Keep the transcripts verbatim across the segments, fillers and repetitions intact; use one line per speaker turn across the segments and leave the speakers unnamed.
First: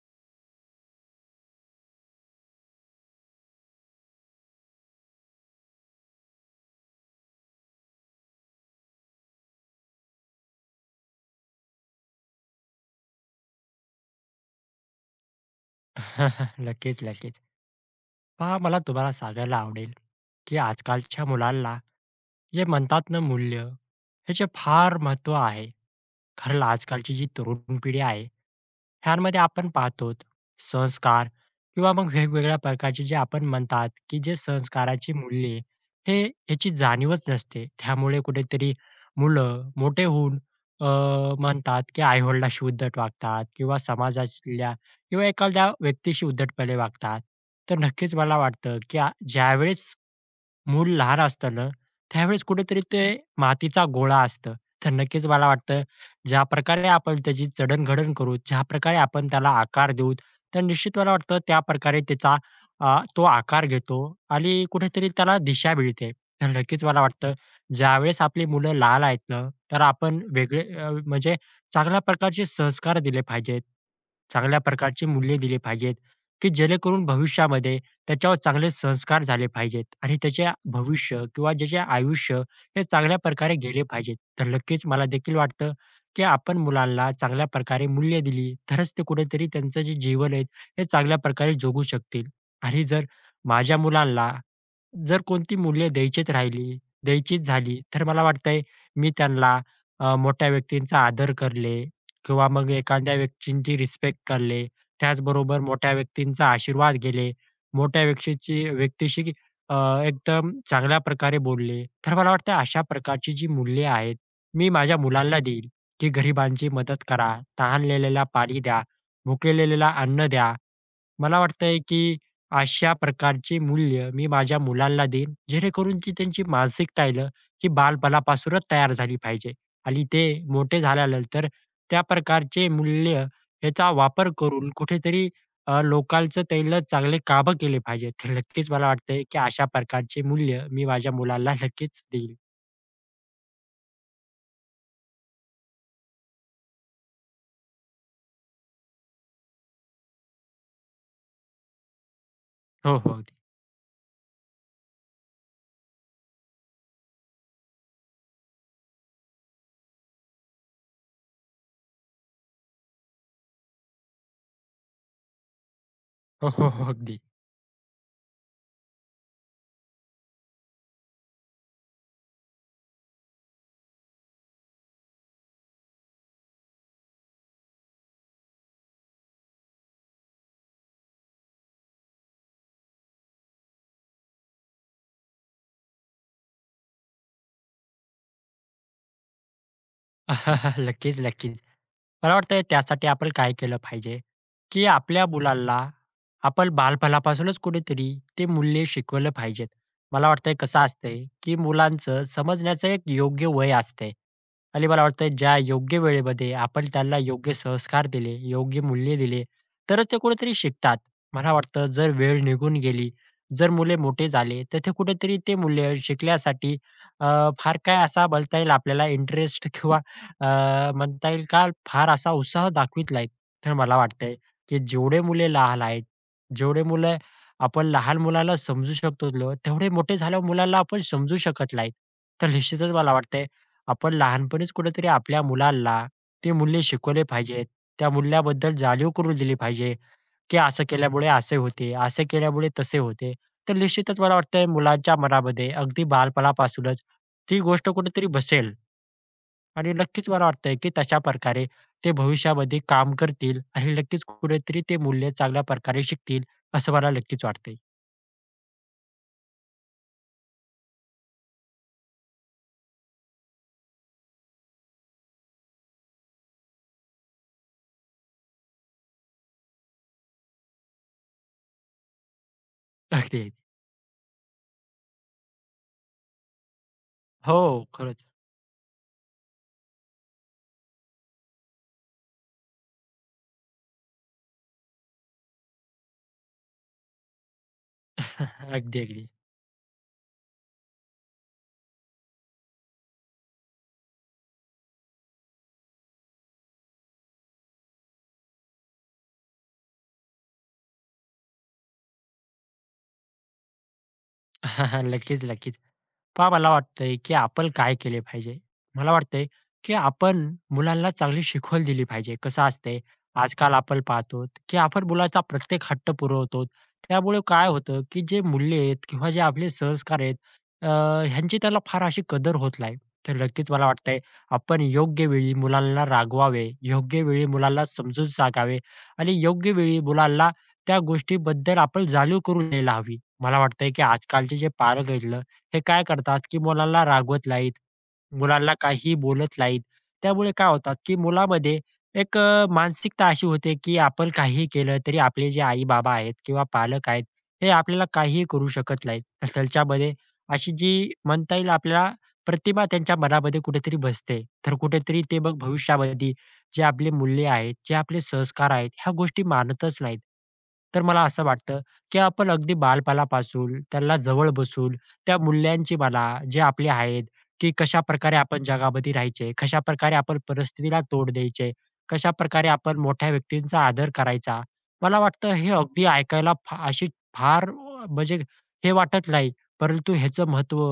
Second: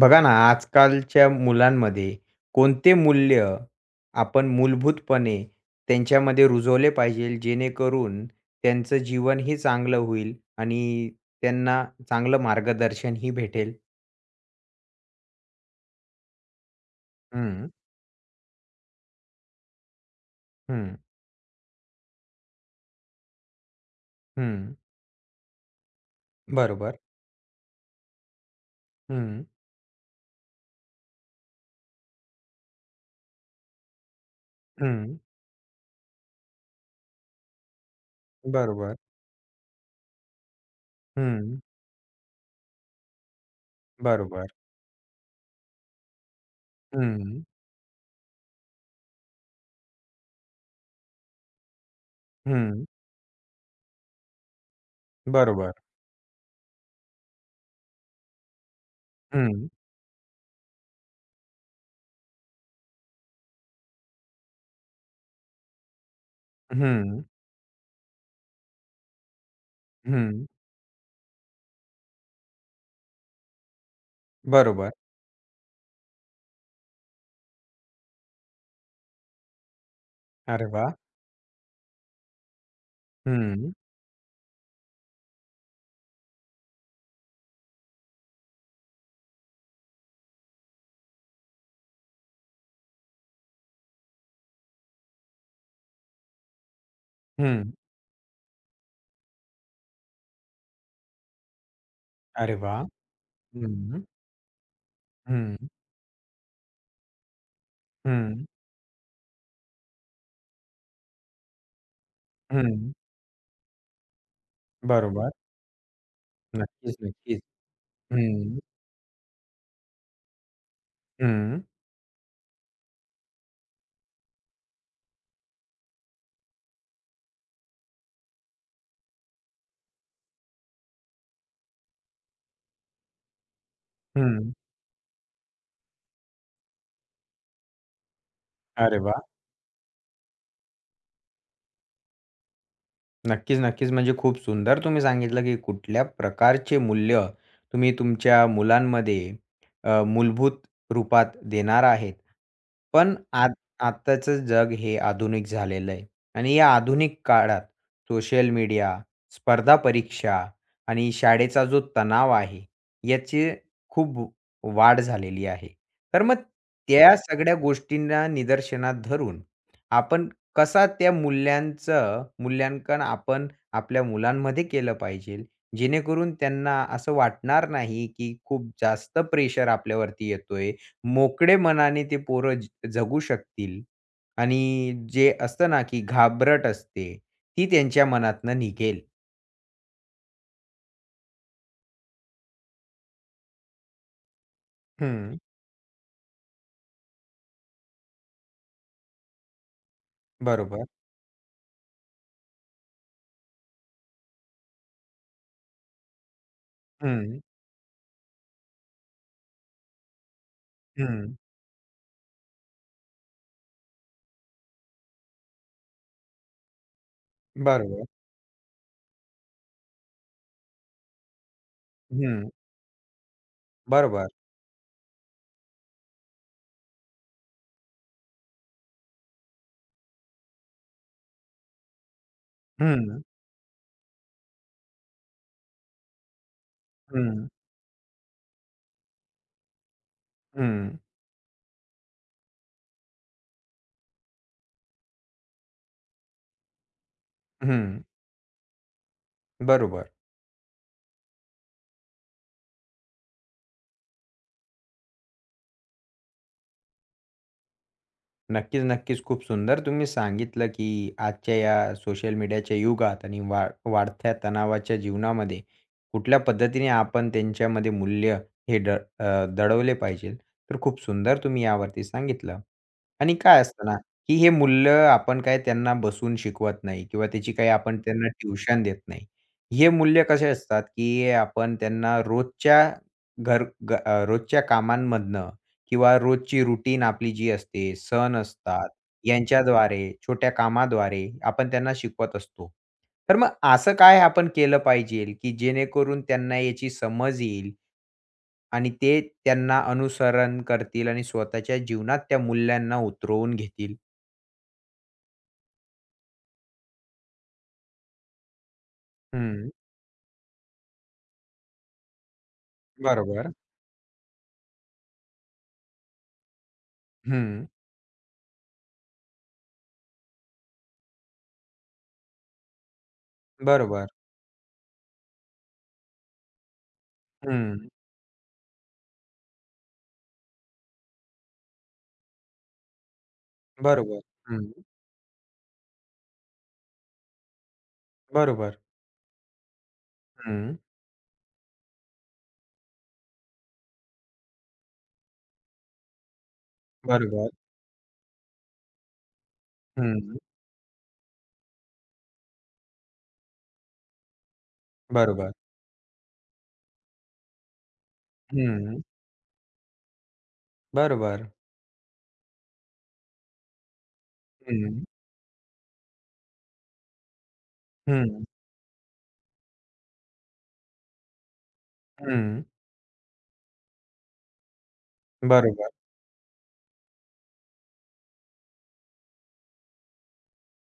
बघा ना, आजकालच्या मुलांमध्ये कोणते मूल्य आपण मूलभूतपणे त्यांच्यामध्ये रुजवले पाहिजे, जेणेकरून त्यांचं जीवन ही चांगलं होईल आणि त्यांना चांगलं मार्गदर्शनही भेटेल?
नक्कीच, नक्कीच.
हं,
पहा मला तुम्हाला सांगायला आवडेल, की
हं,
आजकालच्या मुलांना जे म्हणतात ना मूल्य, ह्याचे
हं.
फार महत्त्व आहे. कारण
बरोबर.
आजकालची जी तरुण पिढी आहे, ह्यांमध्ये
हं,
आपण पाहतो संस्कार किंवा मग वेगवेगळ्या प्रकारचे जे आपण म्हणतात, की जे संस्काराची
हं.
मूल्ये हे याची जाणीवच नसते. त्यामुळे कुठेतरी
बरोबर.
मुलं मोठे होऊन अ,
हं.
म्हणतात, की आई उद्धट वागतात किंवा
बरोबर.
समाजातल्या किंवा एखाद्या व्यक्तीशी उद्धटपणे वागतात.
हं,
तर नक्कीच मला वाटतं, की आ- ज्यावेळेस मूल लहान असतं ना, त्यावेळेस कुठेतरी
हं.
ते मातीचा गोळा असतं. तर नक्कीच मला
बरोबर.
वाटतं ज्या प्रकारे आपण त्याची जडण करू, ज्या प्रकारे आपण त्याला
हं,
आकार देऊ, तर निश्चित मला वाटतं त्या प्रकारे त्याचा अ, तो आकार घेतो आणि कुठेतरी त्याला दिशा मिळते. तर नक्कीच मला
हं,
वाटतं ज्यावेळेस आपली मुलं लहान आहेत ना, तर आपण
हं.
वेगळे अ, म्हणजे चांगल्या प्रकारचे संस्कार दिले पाहिजेत. चांगल्या
बरोबर.
प्रकारची मूल्ये दिली पाहिजेत, की जेणेकरून भविष्यामध्ये त्याच्यावर चांगले संस्कार झाले पाहिजेत आणि त्याचे
अरे वाह!
भविष्य किंवा ज्याचे आयुष्य हे चांगल्या प्रकारे
हं,
गेले पाहिजेत. तर नक्कीच मला देखील वाटतं, की आपण मुलांना चांगल्या प्रकारे मूल्य दिली, तरच ते कुठेतरी त्यांचं जे जीवन आहे, हे चांगल्या प्रकारे जगू शकतील. आणि जर माझ्या मुलांना जर कोणती मूल्य द्यायचीच राहिली, द्यायचीच
हं.
झाली, तर मला वाटतंय मी त्यांना अ, मोठ्या व्यक्तींचा आदर करले किंवा
अरे
मग
वाह!
एखाद्या व्यक्तींची
हं,
रिस्पेक्ट करले.
हं,
त्याचबरोबर मोठ्या व्यक्तींचा आशीर्वाद घेले. मोठ्या
हं.
व्यक्तीची व्यक्तीशी अ, एकदम चांगल्या प्रकारे बोलले. तर मला वाटतं अशा
हं.
प्रकारची जी मूल्ये आहेत, मी माझ्या
बरोबर.
मुलांना देईल, की गरिबांची
नक्कीच,
मदत करा,
नक्कीच.
तहानलेल्याला
हं.
पाणी द्या, भुकेलेल्याला अन्न द्या. मला
हं.
वाटतंय की अशा प्रकारची मूल्य मी माझ्या मुलांना देईन, जेणेकरून ती त्यांची मानसिकता आहे ना, ही बालपणापासूनच तयार झाली पाहिजे आणि ते मोठे झाल्यानंतर त्या प्रकारचे मूल्य याचा वापर
हं.
करून कुठेतरी अ, लोकांचं त्यांना चांगले कामं केले पाहिजेत. तर नक्कीच मला
अरे
वाटतंय
वाह!
की अशा प्रकारचे मूल्य मी माझ्या मुलांना नक्कीच देईल.
नक्कीच, नक्कीच. म्हणजे खूप सुंदर तुम्ही सांगितलं, की कुठल्या प्रकारचे मूल्य तुम्ही तुमच्या मुलांमध्ये अ, मूलभूत रूपात देणार आहेत.
हो, हो.
पण
अगदी.
आ आत्ताचं जग हे आधुनिक झालेलं आहे आणि या आधुनिक काळात सोशल मीडिया, स्पर्धा परीक्षा आणि शाळेचा जो तणाव आहे, याची खूप वाढ झालेली आहे. तर मग
हो, हो, हो.
त्या
अगदी.
सगळ्या गोष्टींना निदर्शनात धरून आपण कसा त्या मूल्यांचं मूल्यांकन आपण आपल्या मुलांमध्ये केलं पाहिजे, जेणेकरून त्यांना असं वाटणार नाही, की खूप जास्त प्रेशर आपल्यावरती येतोय. मोकळे मनाने ते पोरं ज जगू शकतील आणि जे असतं ना, की घाबरट असते, ती त्यांच्या मनातनं निघेल.
नक्कीच, नक्कीच. मला वाटतंय त्यासाठी आपण काय केलं पाहिजे, की आपल्या
हं,
मुलांना आपण बालपणापासूनच कुठेतरी ते मूल्य शिकवलं पाहिजेत. मला वाटतंय कसं
बरोबर.
असतंय, की मुलांचं समजण्याचं एक योग्य वय असतंय आणि मला वाटतंय ज्या योग्य वेळेमध्ये आपण त्यांना
हं,
योग्य संस्कार दिले, योग्य मूल्य दिले, तरच ते कुठेतरी शिकतात.
हं,
मला वाटतं जर वेळ निघून गेली, जर मुले मोठे झाले, तर ते कुठेतरी ते मूल्य शिकण्यासाठी अ, फार काय
बरोबर.
असा बोलता येईल आपल्याला इंटरेस्ट किंवा अ, म्हणता येईल का फार असा
हं,
उत्साह दाखवीत नाहीत. तर मला
बरोबर.
वाटतंय, की जेवढे मुले लहान आहेत, जेवढे मुलं आपण लहान मुलाला समजू शकतो, लो, तेवढे मोठे झाल्यावर मुलाला आपण समजू शकत नाहीत. तर निश्चितच मला
हं,
वाटतंय, आपण लहानपणीच कुठेतरी आपल्या मुलाला ते मूल्य शिकवले
हं,
पाहिजेत. त्या मूल्याबद्दल जाणीव करून दिली पाहिजे, की असं
हं,
केल्यामुळे असे होते, असे केल्यामुळे तसे होते. तर निश्चितच मला वाटतंय मुलांच्या मनामध्ये अगदी बालपणापासूनच ती
हं,
गोष्ट कुठेतरी बसेल. आणि
बरोबर.
नक्कीच मला वाटतंय, की तशा प्रकारे ते भविष्यामध्ये काम करतील आणि नक्कीच कुठेतरी ते मूल्य चांगल्या प्रकारे शिकतील, असं मला नक्कीच वाटतंय.
नक्कीच, नक्कीच. खूप सुंदर तुम्ही सांगितलं, की आजच्या या सोशल मीडियाच्या युगात आणि वा वाढत्या तणावाच्या जीवनामध्ये कुठल्या पद्धतीने आपण त्यांच्यामध्ये मूल्य हे ड अ, दडवले पाहिजे. तर खूप सुंदर तुम्ही यावरती सांगितलं. आणि
अगदी. अगदी.
काय असतं ना, की हे मूल्य आपण काय त्यांना बसून शिकवत नाही किंवा त्याची काही
हो,
आपण
खरंच.
त्यांना ट्युशन देत नाही. हे मूल्य कसे असतात, की आपण त्यांना रोजच्या घर ग अ, रोजच्या कामांमधनं किंवा रोजची रुटीन आपली जी असते, सण असतात,
अगदी, अगदी.
यांच्याद्वारे, छोट्या कामाद्वारे आपण त्यांना शिकवत असतो. तर मग असं काय आपण केलं पाहिजेल, की जेणेकरून त्यांना याची समज येईल आणि ते त्यांना अनुसरण करतील आणि स्वतःच्या जीवनात त्या मूल्यांना उतरवून घेतील?
नक्कीच, नक्कीच. पहा मला वाटतंय, की आपण काय केले पाहिजे? मला वाटतंय,
हं,
की आपण मुलांना चांगली शिकवण दिली पाहिजे. कसं असतंय,
बरोबर.
आजकाल आपण पाहतो, की आपण मुलाचा प्रत्येक हट्ट पुरवतो. त्यामुळे
हं,
काय होतं, की जे मूल्य आहेत किंवा जे आपले संस्कार आहेत, अ, ह्यांची त्याला फार अशी कदर होत नाही. तर नक्कीच मला
बरोबर.
वाटतंय, आपण योग्य वेळी मुलांना रागवावे, योग्य वेळी
हं,
मुलांना समजून सांगावे आणि योग्य वेळी मुलांना त्या गोष्टीबद्दल आपण जाणीव करून द्यायला हवी. मला वाटतंय की
बरोबर.
आजकालचे
हं,
जे पालक आहेत ना, हे काय करतात की मुलांना रागवत नाहीत, मुलांना
बरोबर.
काहीही बोलत नाहीत. त्यामुळे काय
हं,
होतात की मुलामध्ये एक अ, मानसिकता अशी होते की आपण काही केलं तरी आपले जे आई-बाबा आहेत किंवा पालक आहेत,
बरोबर.
हे आपल्याला काहीही करू शकत नाहीत. तसलच्यामध्ये
हं,
अशी जी म्हणता येईल आपल्याला प्रतिमा त्यांच्या मनामध्ये कुठेतरी बसते. तर कुठेतरी ते
बरोबर.
मग भविष्यामध्ये जे आपले मूल्य आहेत, जे आपले संस्कार आहेत,
हं,
ह्या गोष्टी मानतच नाहीत. तर मला असं
बरोबर.
वाटतं, की आपण अगदी बालपणापासून त्यांना जवळ बसून
हं,
त्या मूल्यांची म्हणा, जे आपले आहेत, की कशाप्रकारे
हं,
आपण जगामध्ये राहायचे, कशाप्रकारे आपण परिस्थितीला तोंड द्यायचे,
हं.
कशाप्रकारे आपण मोठ्या व्यक्तींचा आदर करायचा. मला वाटतं हे
बरोबर.
अगदी ऐकायला फा अशी फार अ, म्हणजे हे वाटत नाही, परंतु ह्याचं महत्त्व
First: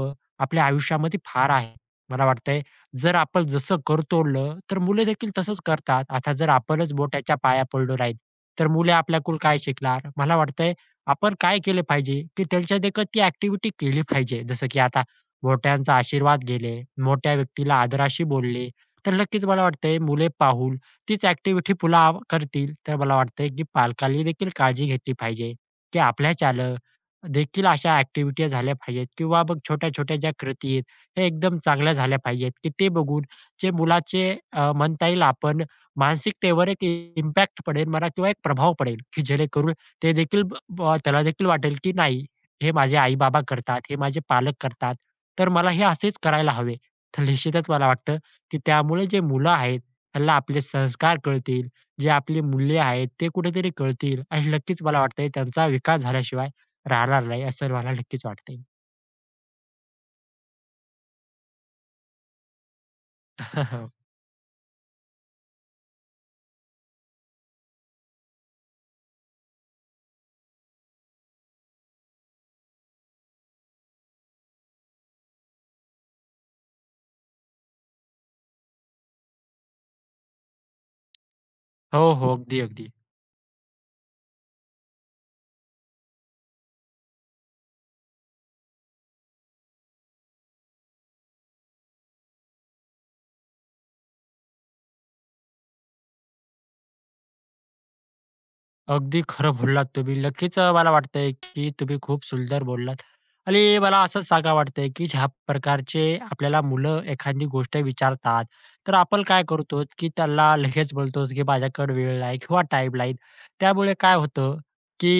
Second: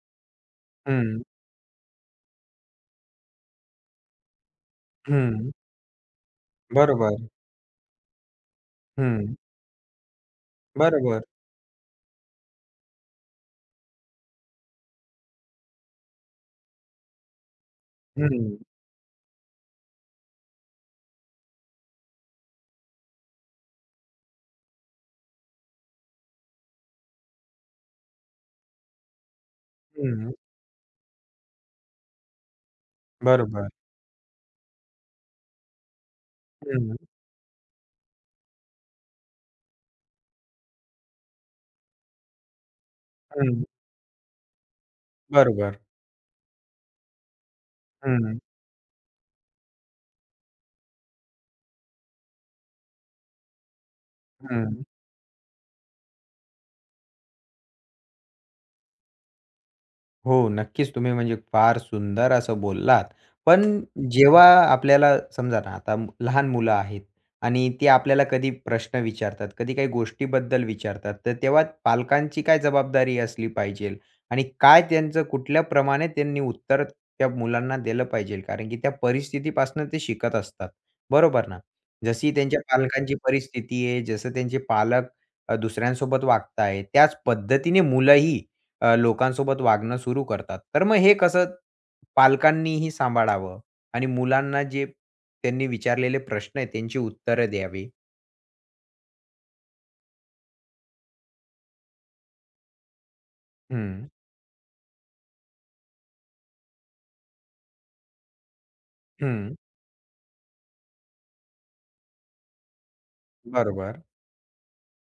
आपल्या आयुष्यामध्ये
हं,
फार आहे. मला वाटतंय जर आपण जसं कर तोडलं, तर मुले देखील
हं.
तसंच करतात. आता जर आपणच
बरोबर.
बोटाच्या पाया पडलो नाहीत, तर मुले
हं.
आपल्याकडून काय शिकणार? मला वाटतंय
बरोबर.
आपण काय केले पाहिजे, की त्यांच्या देखत ती ॲक्टिव्हिटी केली पाहिजे. जसं की आता मोठ्यांचा आशीर्वाद घेणे, मोठ्या व्यक्तीला आदराशी
हं,
बोलणे, तर नक्कीच मला वाटतंय मुले पाहून तीच ॲक्टिव्हिटी पुन्हा आव- करतील. तर मला वाटतंय, की पालकांनी देखील काळजी घेतली पाहिजे, की आपल्या चालक देखील अशा ॲक्टिव्हिटी झाल्या पाहिजेत किंवा मग छोट्या-छोट्या ज्या
हं.
कृती आहेत, हे एकदम चांगल्या झाल्या पाहिजेत, की ते बघून
बरोबर.
जे मुलाचे अ, म्हणता येईल आपण मानसिकतेवर एक
हं,
इम्पॅक्ट पडेल म्हणा किंवा एक प्रभाव पडेल, की जेणेकरून ते देखील ब ब- त्याला देखील वाटेल, की नाही हे माझे आई-बाबा
हं.
करतात, हे माझे पालक करतात, तर मला
बरोबर.
हे असेच करायला हवे. तर निश्चितच मला वाटतं,
हं,
की त्यामुळे जे मुलं आहेत त्यांना आपले संस्कार कळतील, जे आपली मूल्य आहेत ते कुठेतरी कळतील आणि नक्कीच
हं.
मला वाटतंय त्यांचा विकास झाल्याशिवाय राहणार नाही असं मला नक्कीच वाटतंय.
हो, नक्कीच तुम्ही म्हणजे फार सुंदर असं बोललात. पण जेव्हा आपल्याला समजा ना, आता मु- लहान मुलं आहेत आणि ती आपल्याला कधी प्रश्न विचारतात, कधी काही गोष्टीबद्दल विचारतात, तर तेव्हा पालकांची काय जबाबदारी असली पाहिजेल आणि काय त्यांचं कुठल्या प्रमाणे त्यांनी उत्तर त्या मुलांना दिलं पाहिजेल? कारण की त्या परिस्थितीपासून ते शिकत असतात, बरोबर ना?
हो,
जशी
हो. अगदी,
त्यांच्या
अगदी.
पालकांची परिस्थिती आहे, जसं त्यांचे पालक अ, दुसऱ्यांसोबत वागताय, त्याच पद्धतीने मुलंही अ, लोकांसोबत वागणं सुरू करतात. तर मग हे कसं पालकांनीही सांभाळावं आणि मुलांना जे त्यांनी विचारलेले प्रश्न आहेत त्यांची उत्तरं द्यावी.
अगदी खरं बोललात तुम्ही. नक्कीच अ, मला वाटतंय, की तुम्ही खूप सुंदर बोललात आणि मला
हं,
असंच सांगा वाटतंय, की ज्या प्रकारचे आपल्याला मुलं एखादी गोष्ट विचारतात, तर आपण काय
हं.
करतो, की त्याला लगेच बोलतो, की माझ्याकडे वेळ नाही किंवा टाईम नाही. त्यामुळे
बरोबर.
काय होतं, की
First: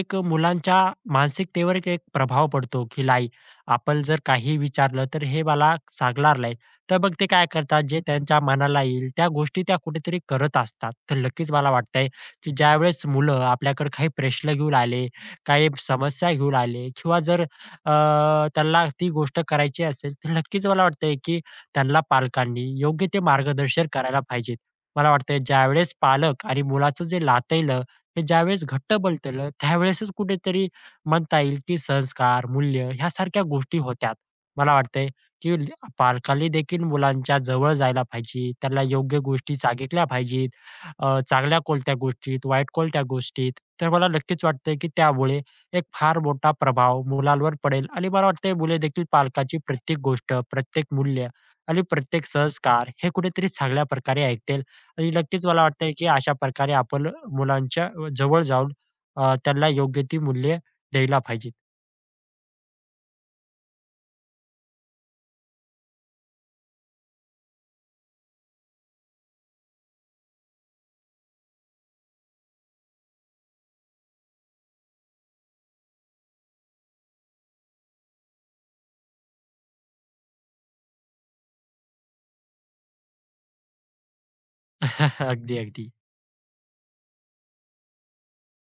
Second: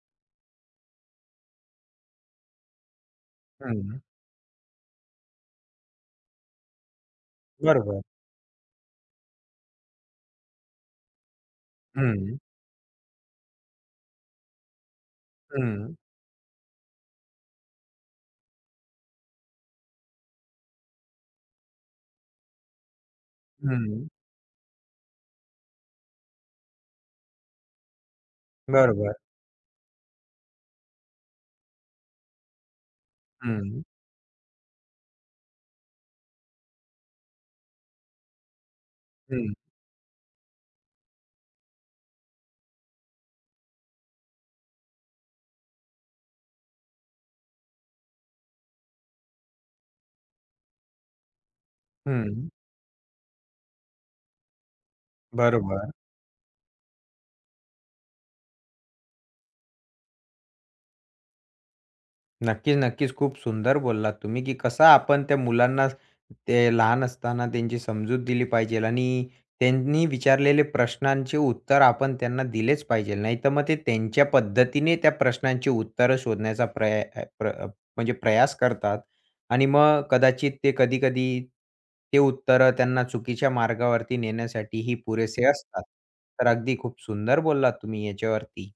एक मुलांच्या मानसिकतेवर एक एक प्रभाव पडतो, की नाही
हं.
आपण जर काही विचारलं, तर हे मला सांगणार नाही. तर मग ते काय करतात, जे
बरोबर.
त्यांच्या मनाला येईल त्या गोष्टी त्या कुठेतरी करत असतात. तर नक्कीच मला वाटतंय
हं,
की ज्यावेळेस मुलं आपल्याकडे काही प्रश्न घेऊन आले, काही
हं,
समस्या घेऊन आले किंवा जर अ, त्यांना ती गोष्ट करायची असेल, तर नक्कीच मला वाटतंय की त्यांना पालकांनी योग्य ते मार्गदर्शन
हं.
करायला पाहिजे. मला वाटतंय ज्यावेळेस पालक आणि मुलाचं जे नातं हे ज्यावेळेस घट्ट
बरोबर.
बनतं, त्यावेळेसच कुठेतरी म्हणता येईल की संस्कार, मूल्य ह्यासारख्या गोष्टी
हं,
होतात. मला वाटतंय की ल- पालकांनी देखील मुलांच्या जवळ जायला पाहिजे, त्यांना योग्य
हं,
गोष्टी सांगितल्या पाहिजेत. अ, चांगल्या कोणत्या गोष्टीत, वाईट कोणत्या गोष्टीत. तर मला नक्कीच वाटतंय, की त्यामुळे एक फार मोठा प्रभाव मुलांवर पडेल आणि मला वाटतंय मुले देखील पालकाची प्रत्येक गोष्ट, प्रत्येक मूल्य आणि प्रत्येक
हं.
संस्कार हे कुठेतरी चांगल्या प्रकारे ऐकतील आणि नक्कीच मला
बरोबर.
वाटतंय, की अशा प्रकारे आपण मुलांच्या जवळ जाऊन अ, त्यांना योग्य ती मूल्ये द्यायला पाहिजेत.
नक्कीच, नक्कीच. खूप सुंदर बोललात तुम्ही, की कसं आपण त्या मुलांना ते लहान असताना त्यांची समजूत दिली पाहिजेल आणि त्यांनी विचारलेले प्रश्नांचे उत्तर आपण त्यांना दिलेच पाहिजेल. नाहीतर मग ते त्यांच्या पद्धतीने त्या प्रश्नांची उत्तरं शोधण्याचा प्रया अ, प्र अ, म्हणजे प्रयास करतात आणि मग कदाचित ते कधी-कधी ते उत्तरं त्यांना चुकीच्या मार्गावरती नेण्यासाठीही पुरेसे
अगदी,
असतात.
अगदी.
तर अगदी खूप सुंदर बोललात तुम्ही याच्यावरती.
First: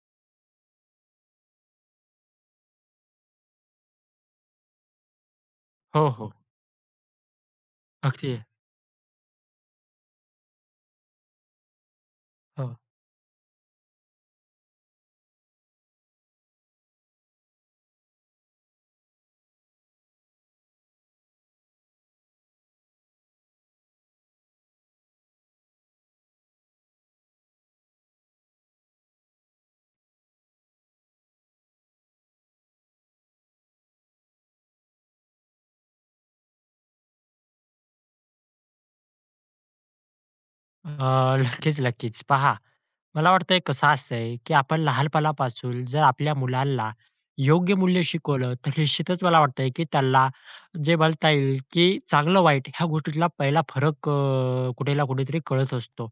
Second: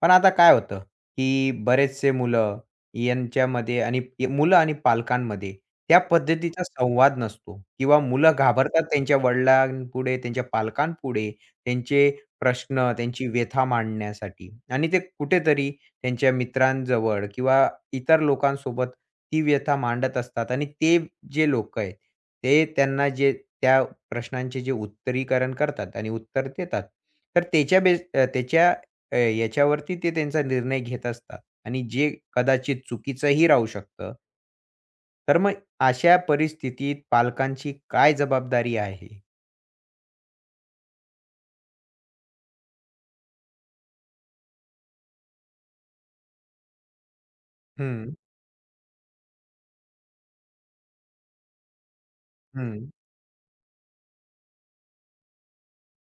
पण आता काय होतं, की बरेचसे मुलं यांच्यामध्ये आणि ये- मुलं आणि पालकांमध्ये त्या
हो, हो.
पद्धतीचा संवाद नसतो किंवा मुलं
अगदी.
घाबरतात त्यांच्या वडिलांपुढे, त्यांच्या पालकांपुढे, त्यांचे
हो.
प्रश्न, त्यांची व्यथा मांडण्यासाठी आणि ते कुठेतरी त्यांच्या मित्रांजवळ किंवा इतर लोकांसोबत ती व्यथा मांडत असतात आणि ते जे लोकं आहेत, ते त्यांना जे त्या प्रश्नांचे जे उत्तरीकरण करतात आणि उत्तर देतात, तर त्याच्या बेस अ, त्याच्या अ, याच्यावरती ते त्यांचा निर्णय घेत असतात आणि जे कदाचित चुकीचंही राहू शकतं. तर मग अशा परिस्थितीत पालकांची काय जबाबदारी आहे?
अ, नक्कीच, नक्कीच. पहा, मला वाटतंय कसं असतंय, की आपण लहानपणापासून जर आपल्या मुलांना योग्य मूल्य
हं,
शिकवलं, तर निश्चितच मला वाटतंय, की त्याला जे म्हणता येईल, की चांगलं-वाईट ह्या
हं,
गोष्टीतला पहिला फरक अ, कुठे ना कुठेतरी कळत असतो.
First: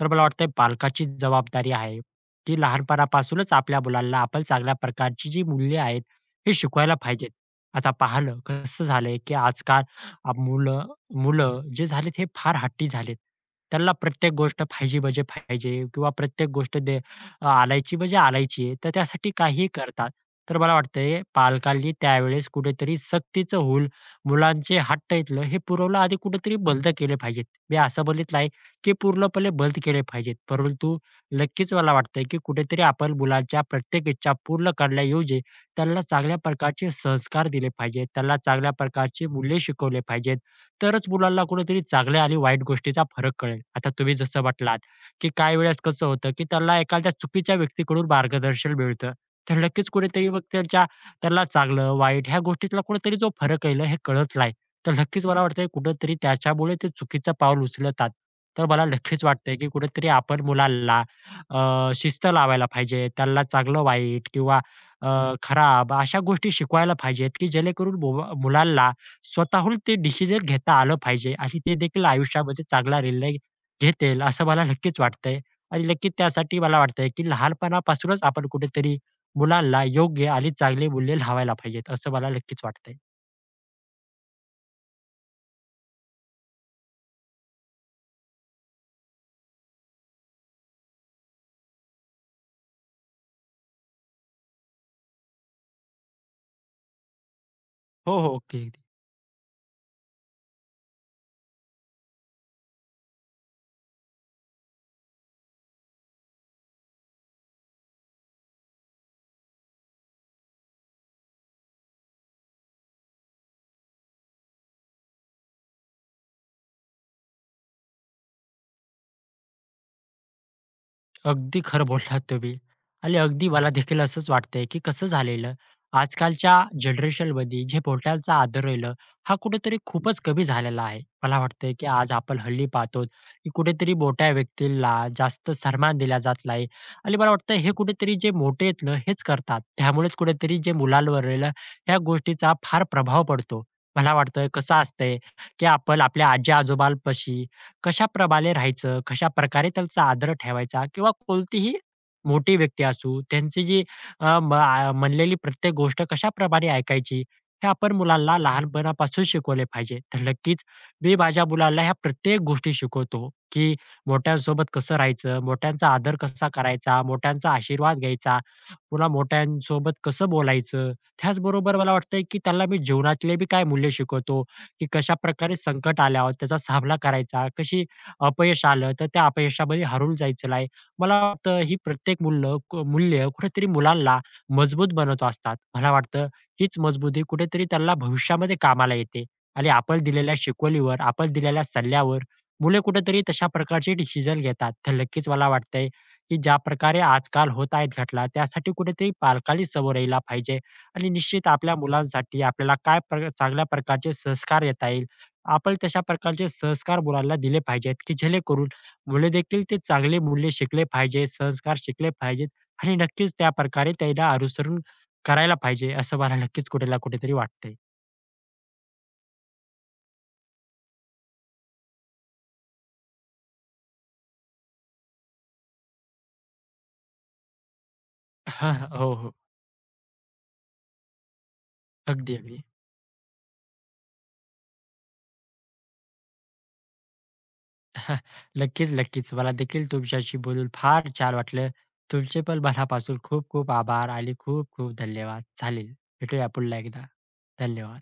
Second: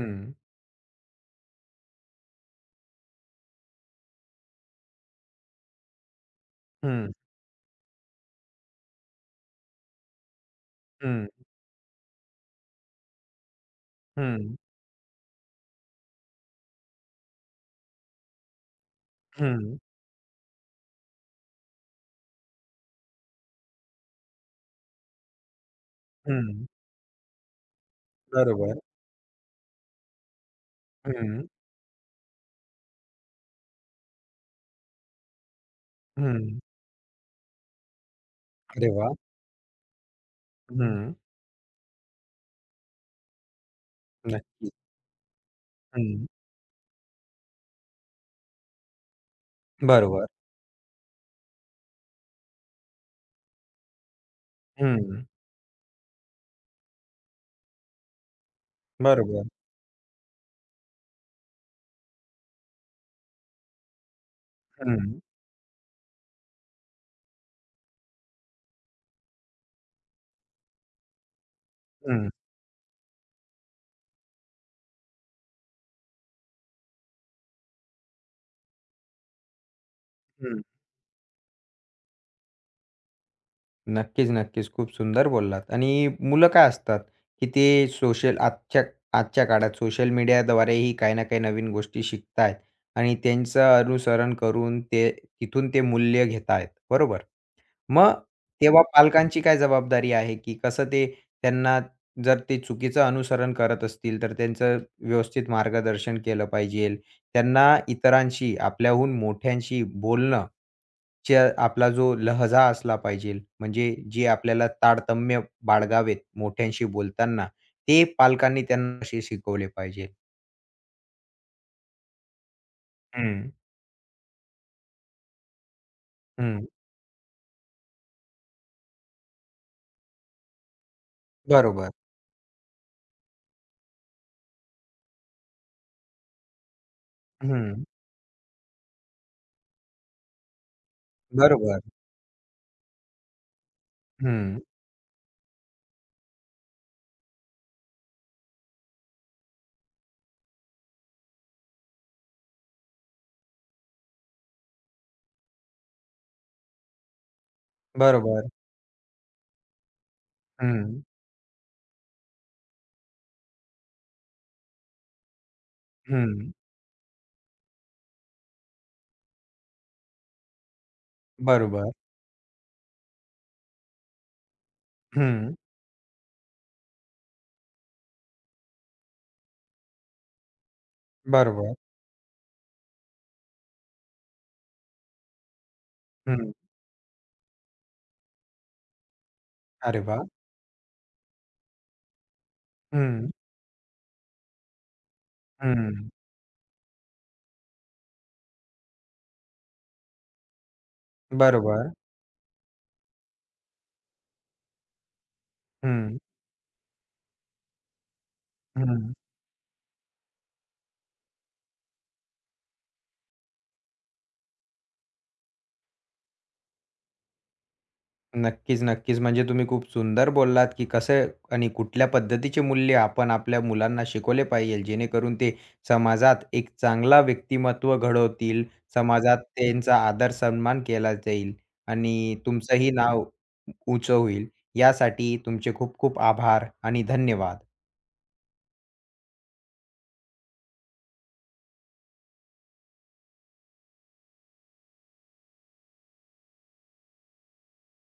तर मला वाटतंय पालकाची जबाबदारी आहे, की लहानपणापासूनच आपल्या मुलांना आपण चांगल्या प्रकारची जी मूल्ये आहेत, हे शिकवायला
हं,
पाहिजेत. आता पाहिलं कसं झालंय, की आजकाल अ, मुलं
हं,
मुलं जे झालेत हे फार हट्टी झालेत. त्यांना प्रत्येक
हं,
गोष्ट पाहिजे म्हणजे पाहिजे किंवा प्रत्येक गोष्ट दे आलायची म्हणजे आलायची आहे. तर त्यासाठी काहीही
हं,
करतात. तर मला वाटतंय पालकांनी त्यावेळेस कुठेतरी सक्तीचं होईल मुलांचे हट्ट इथलं हे पुरवलं आधी कुठेतरी
हं.
बंद केले पाहिजेत. मी असं बघितलं आहे,
बरोबर.
की पूर्णपणे बंद केले पाहिजेत. परंतु
हं,
नक्कीच मला वाटतंय, की कुठेतरी आपण मुलांच्या प्रत्येक इच्छा पूर्ण करण्याऐवजी त्यांना चांगल्या
हं.
प्रकारचे संस्कार दिले पाहिजेत. त्यांना चांगल्या
अरे वाह!
प्रकारची मूल्ये शिकवले पाहिजेत. तरच
हं.
मुलांना कुठेतरी चांगल्या आणि वाईट गोष्टीचा फरक कळेल. आता तुम्ही जसं
नक्कीच.
म्हटलात, की काही वेळेस कसं
हं.
होतं, की त्यांना एखाद्या चुकीच्या व्यक्तीकडून मार्गदर्शन मिळतं. तर नक्कीच
बरोबर.
कुठेतरी मग त्यांच्या त्यांना चांगलं, वाईट ह्या गोष्टीतला कुठेतरी जो फरक येईल हे कळत नाही. तर
हं.
नक्कीच मला वाटतंय कुठेतरी त्याच्यामुळे ते चुकीचं पाऊल उचलतात. तर मला नक्कीच
बरोबर.
वाटतंय, की कुठेतरी आपण मुलांना अ, शिस्त लावायला पाहिजे. त्यांना चांगलं-वाईट किंवा अ,
हं,
खराब अशा गोष्टी शिकवायला पाहिजेत, की जेणेकरून मुवा मुलांना स्वतःहून ते डिसिजन घेता आलं पाहिजे आणि ते देखील
हं,
आयुष्यामध्ये चांगला निर्णय घेतील असं मला नक्कीच वाटतंय आणि नक्कीच त्यासाठी मला वाटतंय, की लहानपणापासूनच आपण कुठेतरी मुलांना योग्य आणि
हं.
चांगली मूल्य लावायला पाहिजेत, असं मला नक्कीच वाटतंय.
नक्कीच, नक्कीच. खूप सुंदर बोललात आणि मुलं काय असतात, की ते सोशल आजच्या आजच्या काळात सोशल मीडियाद्वारेही काही ना काही नवीन गोष्टी शिकत आहेत आणि त्यांचं अनुसरण करून ते तिथून ते मूल्य घेतायत, आहेत, बरोबर? मग
हो, हो. ते
तेव्हा पालकांची काय जबाबदारी आहे, की कसं ते त्यांना जर ते चुकीचं अनुसरण करत असतील, तर त्यांचं व्यवस्थित मार्गदर्शन केलं पाहिजे. त्यांना इतरांशी, आपल्याहून मोठ्यांशी बोलणं च्या आपला जो लहजा असला पाहिजे, म्हणजे जे आपल्याला तारतम्य बाळगावेत मोठ्यांशी बोलताना, ते पालकांनी त्यांना असे शिकवले पाहिजे.
अगदी खरं बोललात तुम्ही. आणि अगदी
हं,
मला देखील असंच वाटतंय, की कसं झालेलं, आजकालच्या
हं.
जनरेशनमध्ये जे पोर्टलचा आदर राहिलं, हा कुठेतरी खूपच कमी झालेला आहे. मला वाटतंय, की
बरोबर.
आज आपण हल्ली पाहतो, की कुठेतरी मोठ्या व्यक्तीला जास्त सन्मान दिला जात नाही. आणि मला वाटतं हे
हं.
कुठेतरी जे मोठे आहेत ना, हेच करतात. त्यामुळेच कुठेतरी जे मुलांवर राहिलं,
बरोबर.
ह्या गोष्टीचा फार प्रभाव पडतो. मला वाटतं
हं.
कसं असतंय, की आपण आपल्या आजी-आजोबांपाशी कशाप्रमाणे राहायचं, कशाप्रकारे त्यांचा आदर ठेवायचा किंवा कोणतीही मोठी व्यक्ती असू, त्यांची जी अ, म आ म्हणलेली प्रत्येक गोष्ट कशाप्रमाणे ऐकायची, हे आपण मुलांना
बरोबर.
लहानपणापासून शिकवले पाहिजे. तर नक्कीच
हं.
मी माझ्या मुलाला ह्या प्रत्येक गोष्टी शिकवतो, की मोठ्यांसोबत कसं राहायचं, मोठ्यांचा आदर कसा
हं.
करायचा, मोठ्यांचा आशीर्वाद घ्यायचा, पुन्हा मोठ्यांसोबत कसं बोलायचं. त्याचबरोबर
बरोबर.
मला वाटतंय, की त्याला मी जीवनातले बी काय मूल्य शिकवतो. की
हं.
कशाप्रकारे संकट आल्यावर त्याचा सामना करायचा, कशी अपयश आलं तर त्या अपयशामध्ये हरवून जायचं नाही. मला वाटतं
बरोबर.
ही प्रत्येक मूल्य मूल्य कुठेतरी मुलांना मजबूत बनवत असतात. मला वाटतं
हं.
हीच मजबुती कुठेतरी त्यांना भविष्यामध्ये कामाला येते आणि
अरे
आपण
वाह!
दिलेल्या शिकवलीवर, आपण दिलेल्या सल्ल्यावर मुले कुठेतरी
हं.
तशा प्रकारचे डिसिजन घेतात. तर नक्कीच मला वाटतंय,
हं.
की ज्या प्रकारे आजकाल होत आहेत घटना त्यासाठी कुठेतरी पालकांनी समोर यायला पाहिजे. आणि निश्चित आपल्या
बरोबर.
मुलांसाठी आपल्याला काय प्र चांगल्या प्रकारचे संस्कार देता येईल, आपण तशा
हं.
प्रकारचे संस्कार मुलांना दिले पाहिजेत, की जेणेकरून
हं.
मुलेदेखील ते चांगले मूल्य शिकले पाहिजेत, संस्कार शिकले पाहिजेत आणि नक्कीच त्या प्रकारे त्यांना अनुसरून करायला पाहिजे, असं मला नक्कीच कुठे ना कुठेतरी वाटतंय.
नक्कीच, नक्कीच. म्हणजे तुम्ही खूप सुंदर बोललात, की कसं आणि कुठल्या पद्धतीचे मूल्य आपण आपल्या मुलांना शिकवले पाहिजे, जेणेकरून ते समाजात एक चांगला व्यक्तिमत्त्व घडवतील,
हो, हो.
समाजात त्यांचा आदर-सन्मान केला जाईल
अगदी,
आणि
अगदी.
तुमचंही नाव उंच होईल. यासाठी तुमचे खूप खूप आभार आणि धन्यवाद.
नक्कीच, नक्कीच. मला देखील तुमच्याशी बोलून फार छान वाटलं. तुमचे पण मनापासून खूप खूप आभार आणि खूप खूप धन्यवाद. चालेल, भेटूया पुन्हा एकदा. धन्यवाद.